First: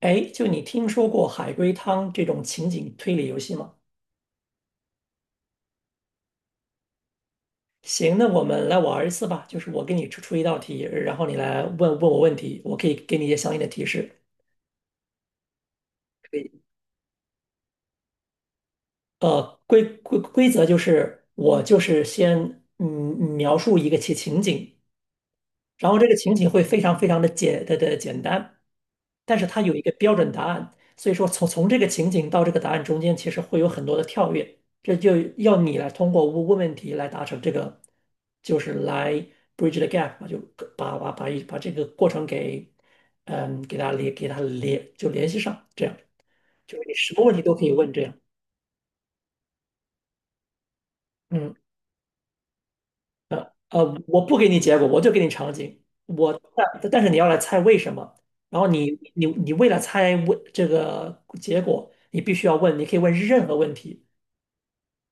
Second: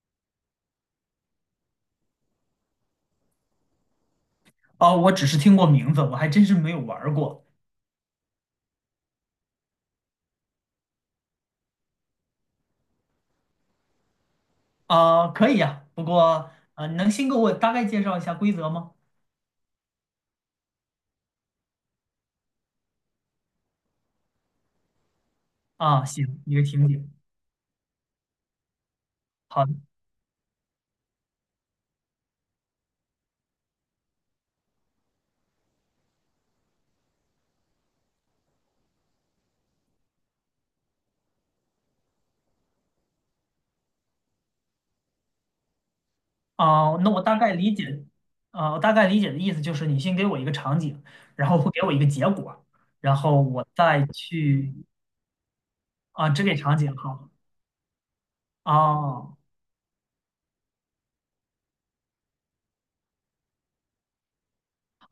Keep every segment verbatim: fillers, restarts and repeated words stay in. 哎，就你听说过海龟汤这种情景推理游戏吗？哦，我只是听过名字，我还真是没有玩儿过。行，那我们来玩一次吧。就是我给你出出一道题，然后你来问问我问题，我可以给你一些相应的提示。啊，可以呀，不可以，过啊，能先给我大概介绍一下规则吗？呃，规规规则就是我就是先嗯描述一个情情景，然后啊，这个情行，景一会个非情常非景。常的简的的简单，但是它好的。有一个标准答案，所以说从从这个情景到这个答案中间，其实会有很多的跳跃，这就要你来通过问问问题来达成这个，就是来 bridge the gap 嘛就把把把一把这个过程给，嗯，给它连给它连就联系上，这样就是你啊，那什我么问大题概都可以理问这解。样，啊，我大概理解的意思就是你先给我一个场景，然嗯，后会给我一个结果，然后我呃，再我不给你去。结果，我就给你场景，啊，我只给场但景但是你要好。来猜为什么。然后你你哦你为了猜问这个结果，你必须要问，你可以问任何问题，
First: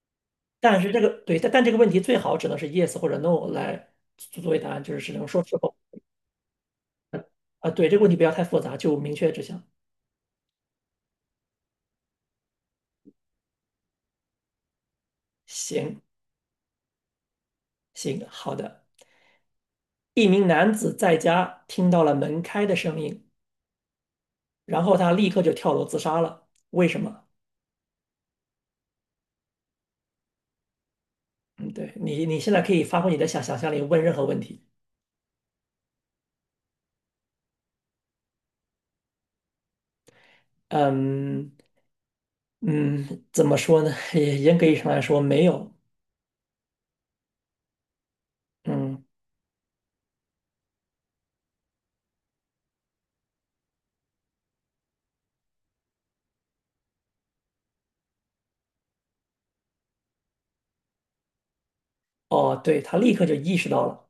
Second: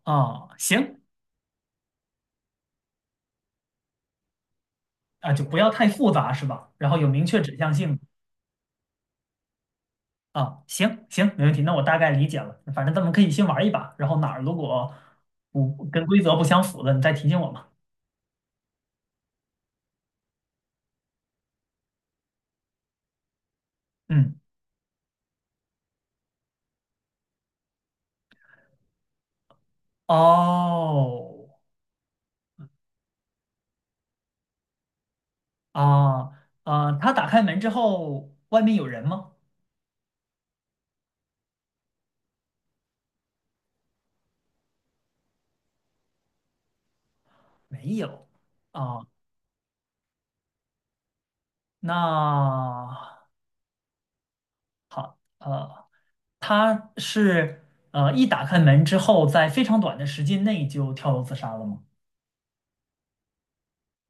哦，但是这行。个对，但但这个问题最好只能是 yes 或者 no 来作作为答案，就是只能啊，说就是不要否太复杂是吧？然后有明确指啊。向对，这性。个问题不要太复杂，就明确指向。啊，行行，没问题，那我大概理解了。反正咱们可以先玩一把，然后哪儿如果不行跟规则不相符的，你再提醒我嘛。行，好的。一名男子在家听到了门开的声音，嗯。然后他立刻就跳楼自杀了。为什么？哦。嗯，对，你，你现在可以发挥你的想想象力，问任何问题。啊啊，他打开门之后，外面有人吗？嗯嗯，怎么说呢？也严格意义上来说，没有。没有。啊，嗯，那呃，他是呃一打开门之后，在非常短的时间内就跳楼自杀了吗？哦，对，他立刻就意识到了，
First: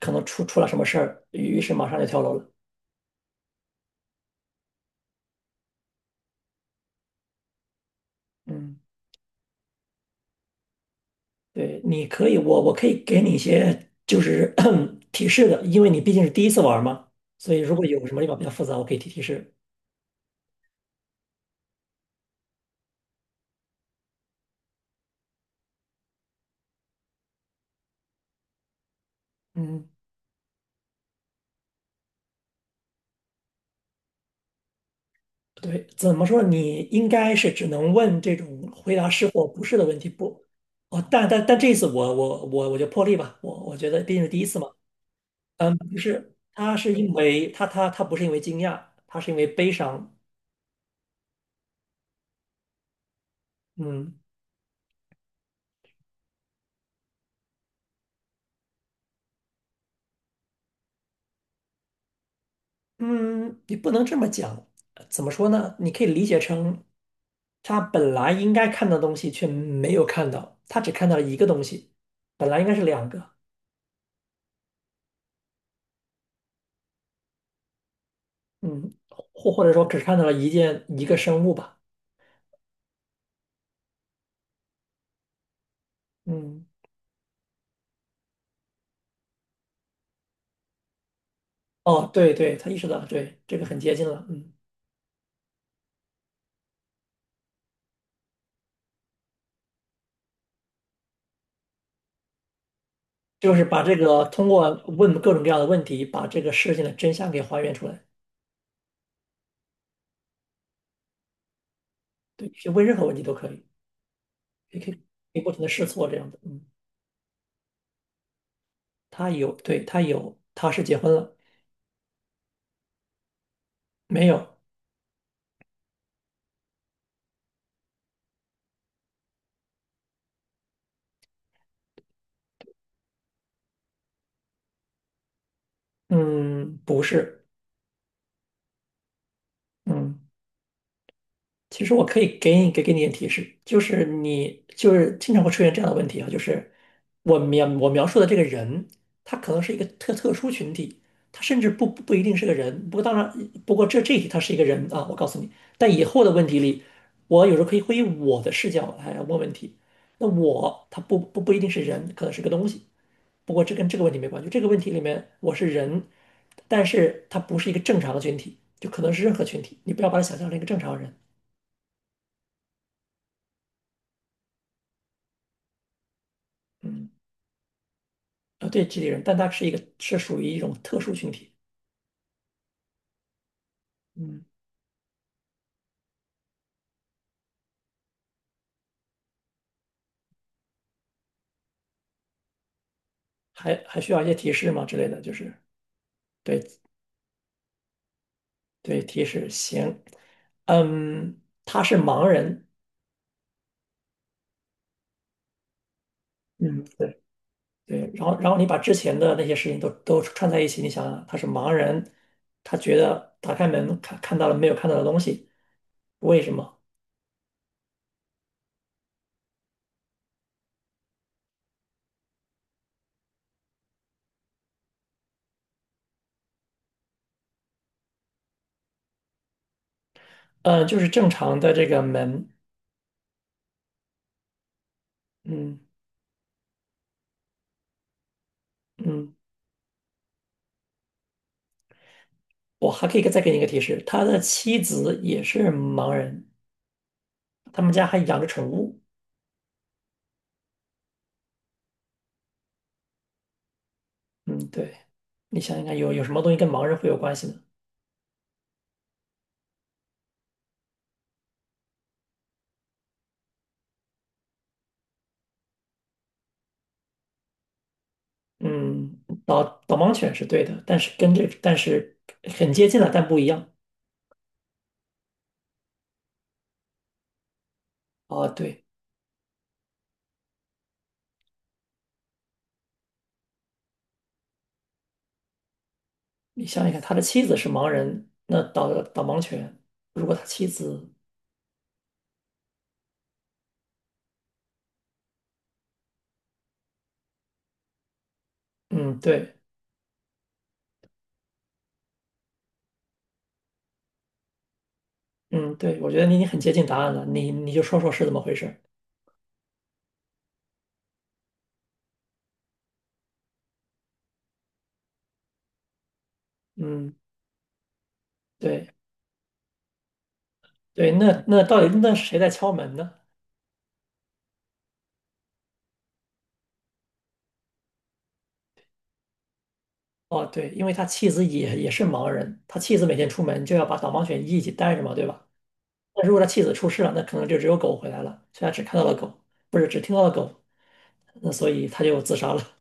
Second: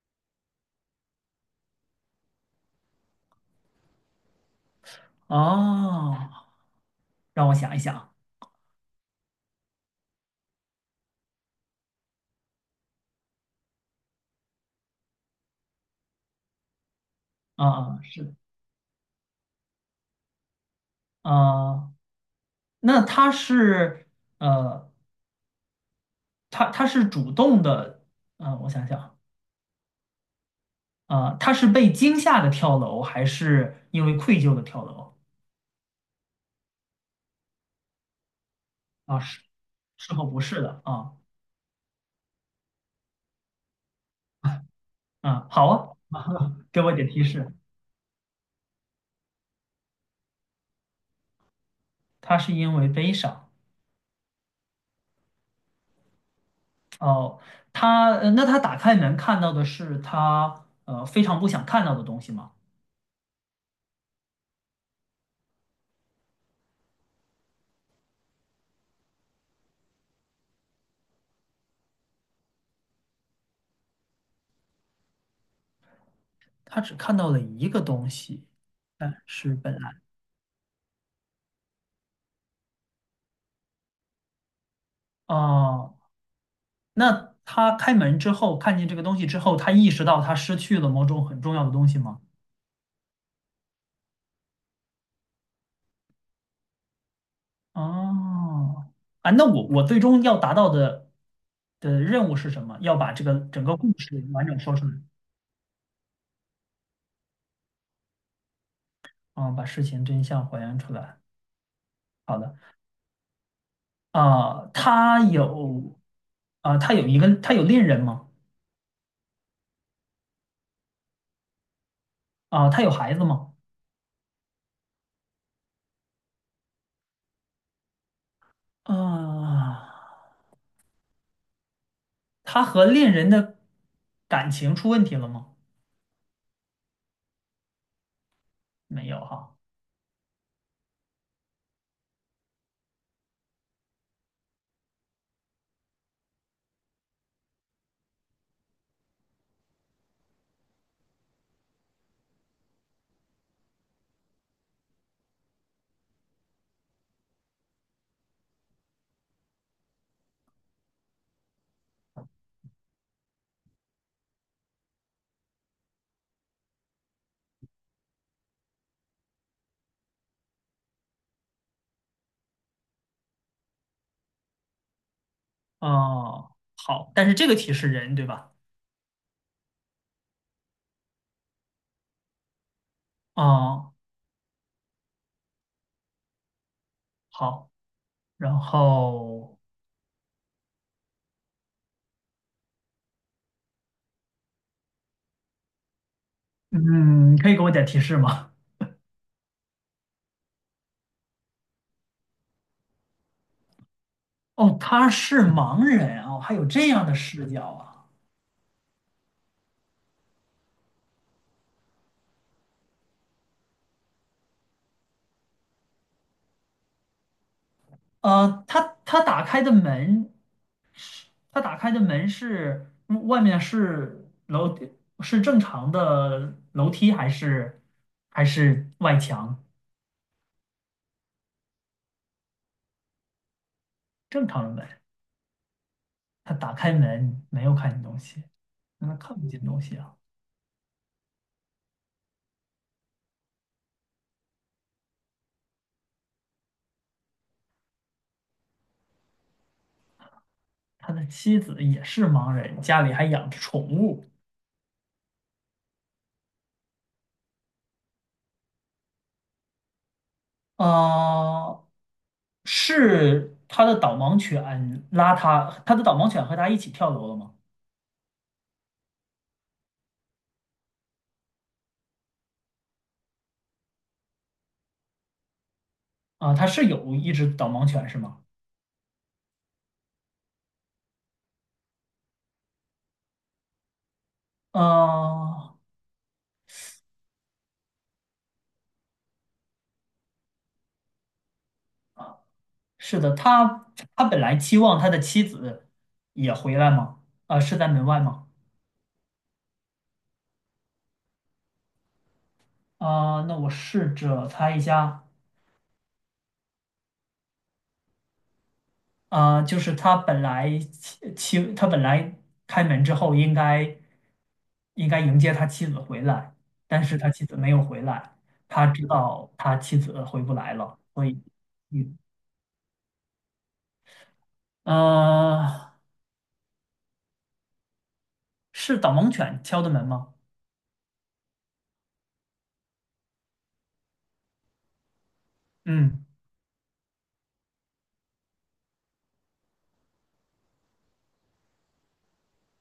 可能出出了什么事儿，于是马上就跳楼了。哦，让我想一想。嗯。对，你可以，我我可以给你一些就是 提示的，因为你毕竟是第一次玩儿嘛，所以啊如果啊，有什么是地的。方比较复杂，我可以提提示。啊，那他是呃。他他是主动的。嗯，我想想。嗯，啊，他是被惊吓的跳楼，还是因为愧疚的跳楼？对，怎么说呢你应该是只能问这种回答啊，是是或不是的问题，是和不不，是的哦，啊。但但但这一次我我我我就破例吧，我我觉得毕竟是第一次嘛，啊，好。嗯，啊，不是，他给我是点因提为示。他他他不是因为惊讶，他是因为悲伤，他是因为悲伤。嗯。哦，他呃那他打开门看到的是他呃非常不想看到的东西吗？嗯，你不能这么讲，呃怎么说呢？你可以理解成，他本来应该看到的东西却没有看到，他只看到了一个东西，本来应该是两个，他只看到了一个东西，嗯，但或是或者本说来。只看到了一件一个生物吧，哦，嗯，那他开门之后看见这个东西之后，他意识到他失去了某种很重要的东西哦，吗？对对，他意识到了，对，这个很接近了，嗯，哦。啊，那我我最终要达到的的任务是什么？要把这个就是整个把故这个事完通整过说出来。问各种各样的问题，把这个事情的真相给还原出来，啊，把事情真相还原出来。好对，的。去问任何问题都可以，啊，也可以可他以不停的试有。错这样的，嗯，啊，他有一个，他有恋人吗？他有，对，他有，他是结婚了，啊，他有孩子吗？没有。啊，他和恋人的感情出问题了吗？嗯，不是，没有哈。嗯，其实我可以给你给给你点提示，就是你就是经常会出现这样的问题啊，就是我描我描述的这个人，他可能是一个特特殊群体，他甚至不不不一定是个人，不过当然，不过这这一题他是一个人啊，我告诉你，但以后的问题里，我有时候可以会以我的视角来问问题，那我他不不不一定是人，可能是个东西，不过这跟这个问题没关系，这个问题里面我是人，但是他不是一个正常的群体，就可能是任何群体，你不要把它想象成一个正常人，哦，嗯，好，但是这个题是人，对吧？啊对，集体人，但他是一个是属于一种特殊群体，哦，嗯，好。然后。还还需要一些提示吗之类的，就是对嗯，可以给我点提示吗？对提示行，嗯，他是盲人，哦，他是盲人哦，还有嗯，这样的对视角啊！对，然后然后你把之前的那些事情都都串在一起，你想想，他是盲人，他觉得打开门看看到了没有看到的东西，为什么？呃，他他打开的门，他打开的门是嗯外面是楼是正常的楼梯还是还是外墙？呃，就是正常的这个门，正常的门。嗯他打开门没有看见东西，那他嗯，看不见东西啊。我还可以再给你一个提示，他的妻子也是盲人，他们家还养着宠物，他的妻子也是盲人，家里还养着宠物。嗯，对，你想想看，有有什么东西跟盲人会有关系呢？呃，是他的导盲犬拉他，他的导盲犬和他一起跳楼了吗？嗯，导导盲犬是对的，但是跟这但是很接近了，但不一样啊，他是有一只导盲犬是吗？啊。对，啊，你想想看，他的妻子是盲人，那导导盲犬，如果他妻子，是的，他他本来期望他的妻子也回来吗？啊，是在门外吗？嗯，对，啊，那我试着猜一下。嗯，对，我觉得你已经很接近答案了，你你就说说是怎么回事，啊，就是他本来妻妻他本来开门之后应该应该迎接他妻子回来，但嗯，是他妻子没有回来，他对。知道他妻子回不来了，对，所以。那那到底那嗯。是谁在敲门呢？呃，是导盲犬敲的门吗？哦，对，因为他妻子也也是盲人，他妻子每天出门就要把导盲犬一起带着嘛，对吧？嗯。那如果他妻子出事了，那可能就只有狗回来了，所以他只看到了狗，不是只听到了狗，那所以他就自杀了。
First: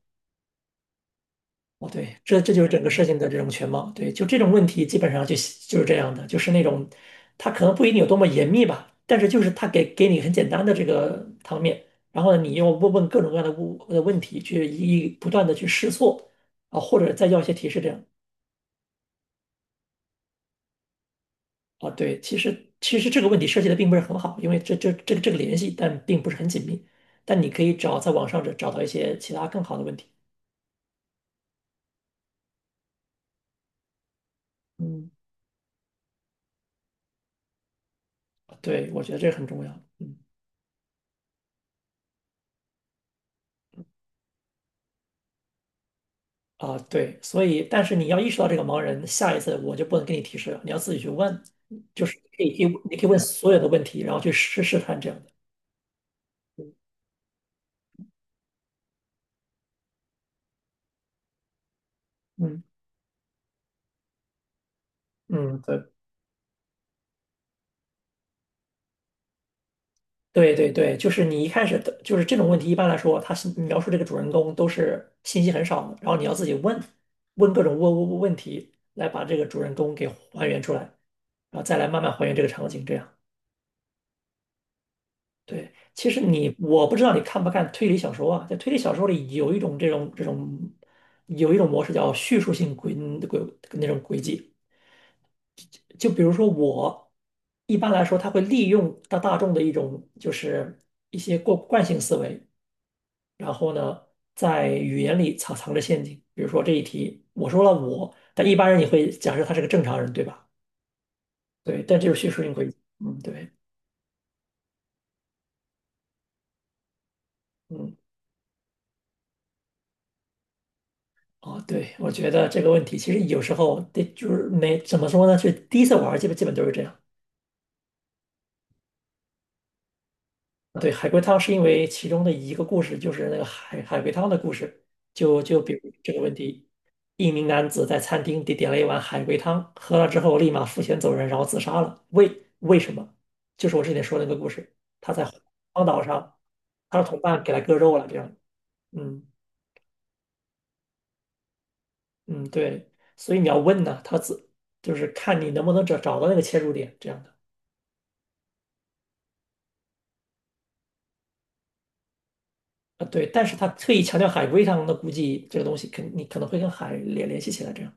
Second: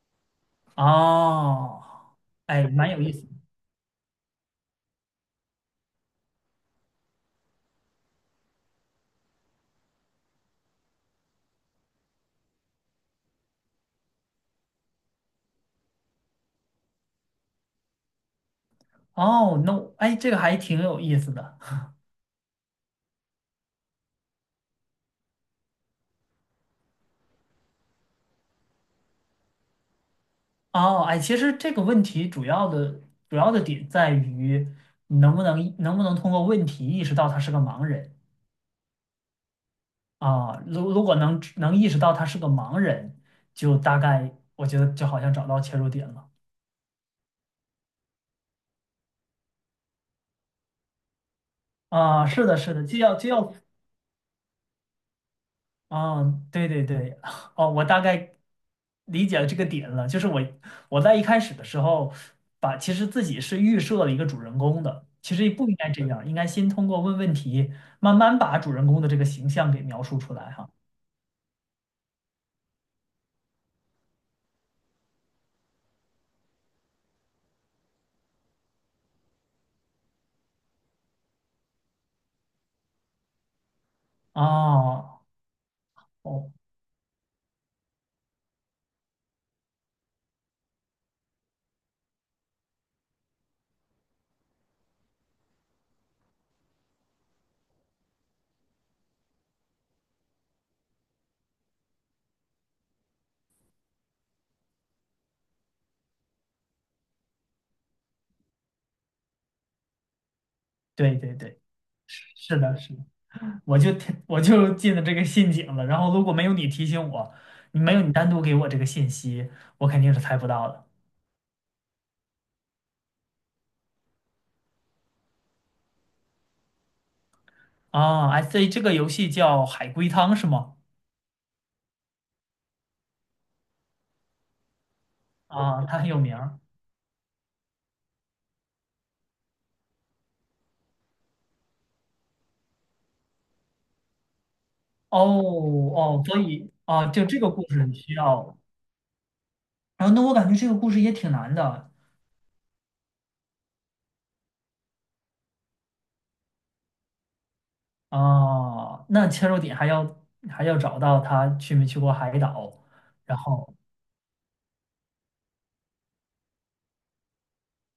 哦，哦，对，这这就哎，是整个蛮有事意情思的的。这种全貌。对，就这种问题基本上就就是这样的，就是那种它可能不一定有多么严密吧，但是就是它给给你很简单的这个汤面，然后呢，你又问问各种各样的问的问题，去一一不断的去试错啊，或者再要一些提示这样哦，No。哎，这个还挺有意思的。啊。对，其实其实这个问题设计的并不是很好，因为这这这个这个联系，但并不是很紧密。但你可以找在网上找找到一些其他更好的问题。哦，哎，其实这个问题主要的主要的点在于嗯，你能不能能不能通过问题意识到他是个盲人。对，我觉得这个很重要。嗯。啊？如如果能能意识到他是个盲人，就大概我觉得就好像找到切入点了。啊，对，所以但是你要意识到这个盲人，下一次我就不能给你提示了，你要自己去问，就是啊。可是以的，可以是的。你既可以要问既所要有的问题，然后去试试探这样的。哦，对对对。哦，我大概理解了这个点了。就是我我在一开始的时候嗯把，其实自己是预设了一个主人公的，其实也嗯，不应对该这样，应该先通过问问题，慢慢把主人公的这个形象给描述出来对哈。对对，就是你一开始的，就是这种问题，一般来说，他是描述这个主人公都是信息很少的，然后你要自己问问各种问问问题，来把这个主人公给还原出来，然后再来慢慢还原这个场景，这样。哦对，其实哦，你我不知道你看不看推理小说啊，在推理小说里有一种这种这种有一种模式叫叙述性轨轨那种轨迹，就比如说我一般来说，他会利用大大众的一种就是一些过惯性思维，然后呢，在语言里藏藏着陷阱，比如说这一题我说了我，但一般人也会假设他是个正常人，对吧？对对对，对，但这就是叙述性是轨迹，的，是的。嗯，对，我就我就进了这个陷阱了。然后如果没有你提醒我，你没嗯。有你单独给我这个信息，我肯定是猜不到的。哦，对，我觉得这个问题其实有时候对，就是没怎么说呢，就第一次玩儿基本基本都是这样。啊，I s 所以这个游戏叫海龟汤是吗？对，海龟汤是因为其中的一个故事就是那个海海龟汤的故事，就就比如啊，他很这有个问名儿。题，一名男子在餐厅点点了一碗海龟汤，喝了之后立马付钱走人，然后自杀了。为为什么？就是我之前说的那个故事，他哦在荒岛哦，上，所以他的啊，同就这伴个给他故割事你肉了，需这样。要。嗯然后那我感觉这个故事也挺难的。嗯，对，所以你要问呢，他自就是看你能不能找找到那个切入点，这样的。啊，那切入点还要还要找到他去没去过海岛。啊，对，然但是他后。特意强调海龟汤，那估计这个东西肯你可能会跟海联联系起来，这样。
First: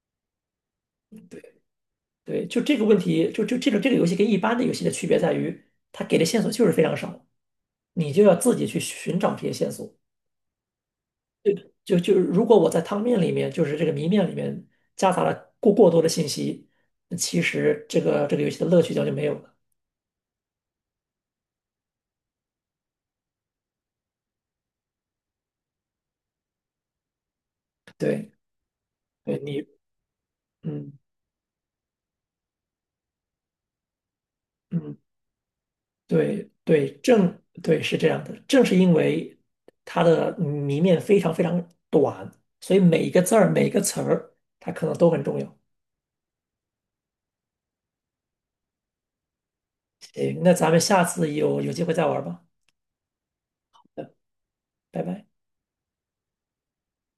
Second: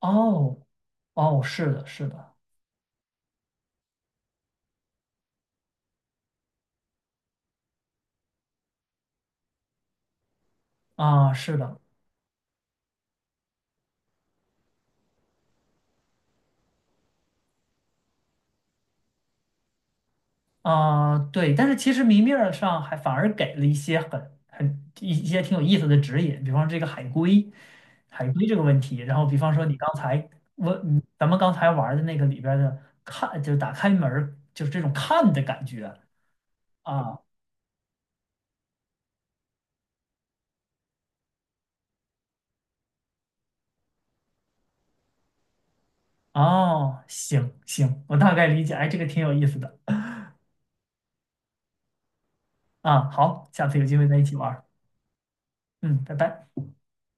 哦。哦，是的，是的。对，就这个问题，就就这个这个游戏跟一般的游戏的区别在于，它给的线索就是非常少，你就要自己去寻找这些线索。啊，是的。就就如果我在汤面里面，就是这个谜面里面夹杂了过过多的信息，那其实这个这个游戏的乐趣将就没有了。啊，对，但是其实明面儿上还反而给了一些很很一一些挺有意思的指引，比方说这个海龟，海对，龟这个问题，然后比对方你，说你刚才嗯问咱们刚才玩儿的那个里边儿的看，就是打开门儿就是这种嗯。看的感觉。对对，啊。正对是这样的，正是因为它的谜面非常非常短，所以每一个字儿、每一个词儿，它可能都很重要。哦，行行，我大概理解，哎，这个挺有意思的。行，那咱们下次有有机会再玩吧。啊，好，下次有机会嗯再一起玩儿。拜拜。嗯，拜拜。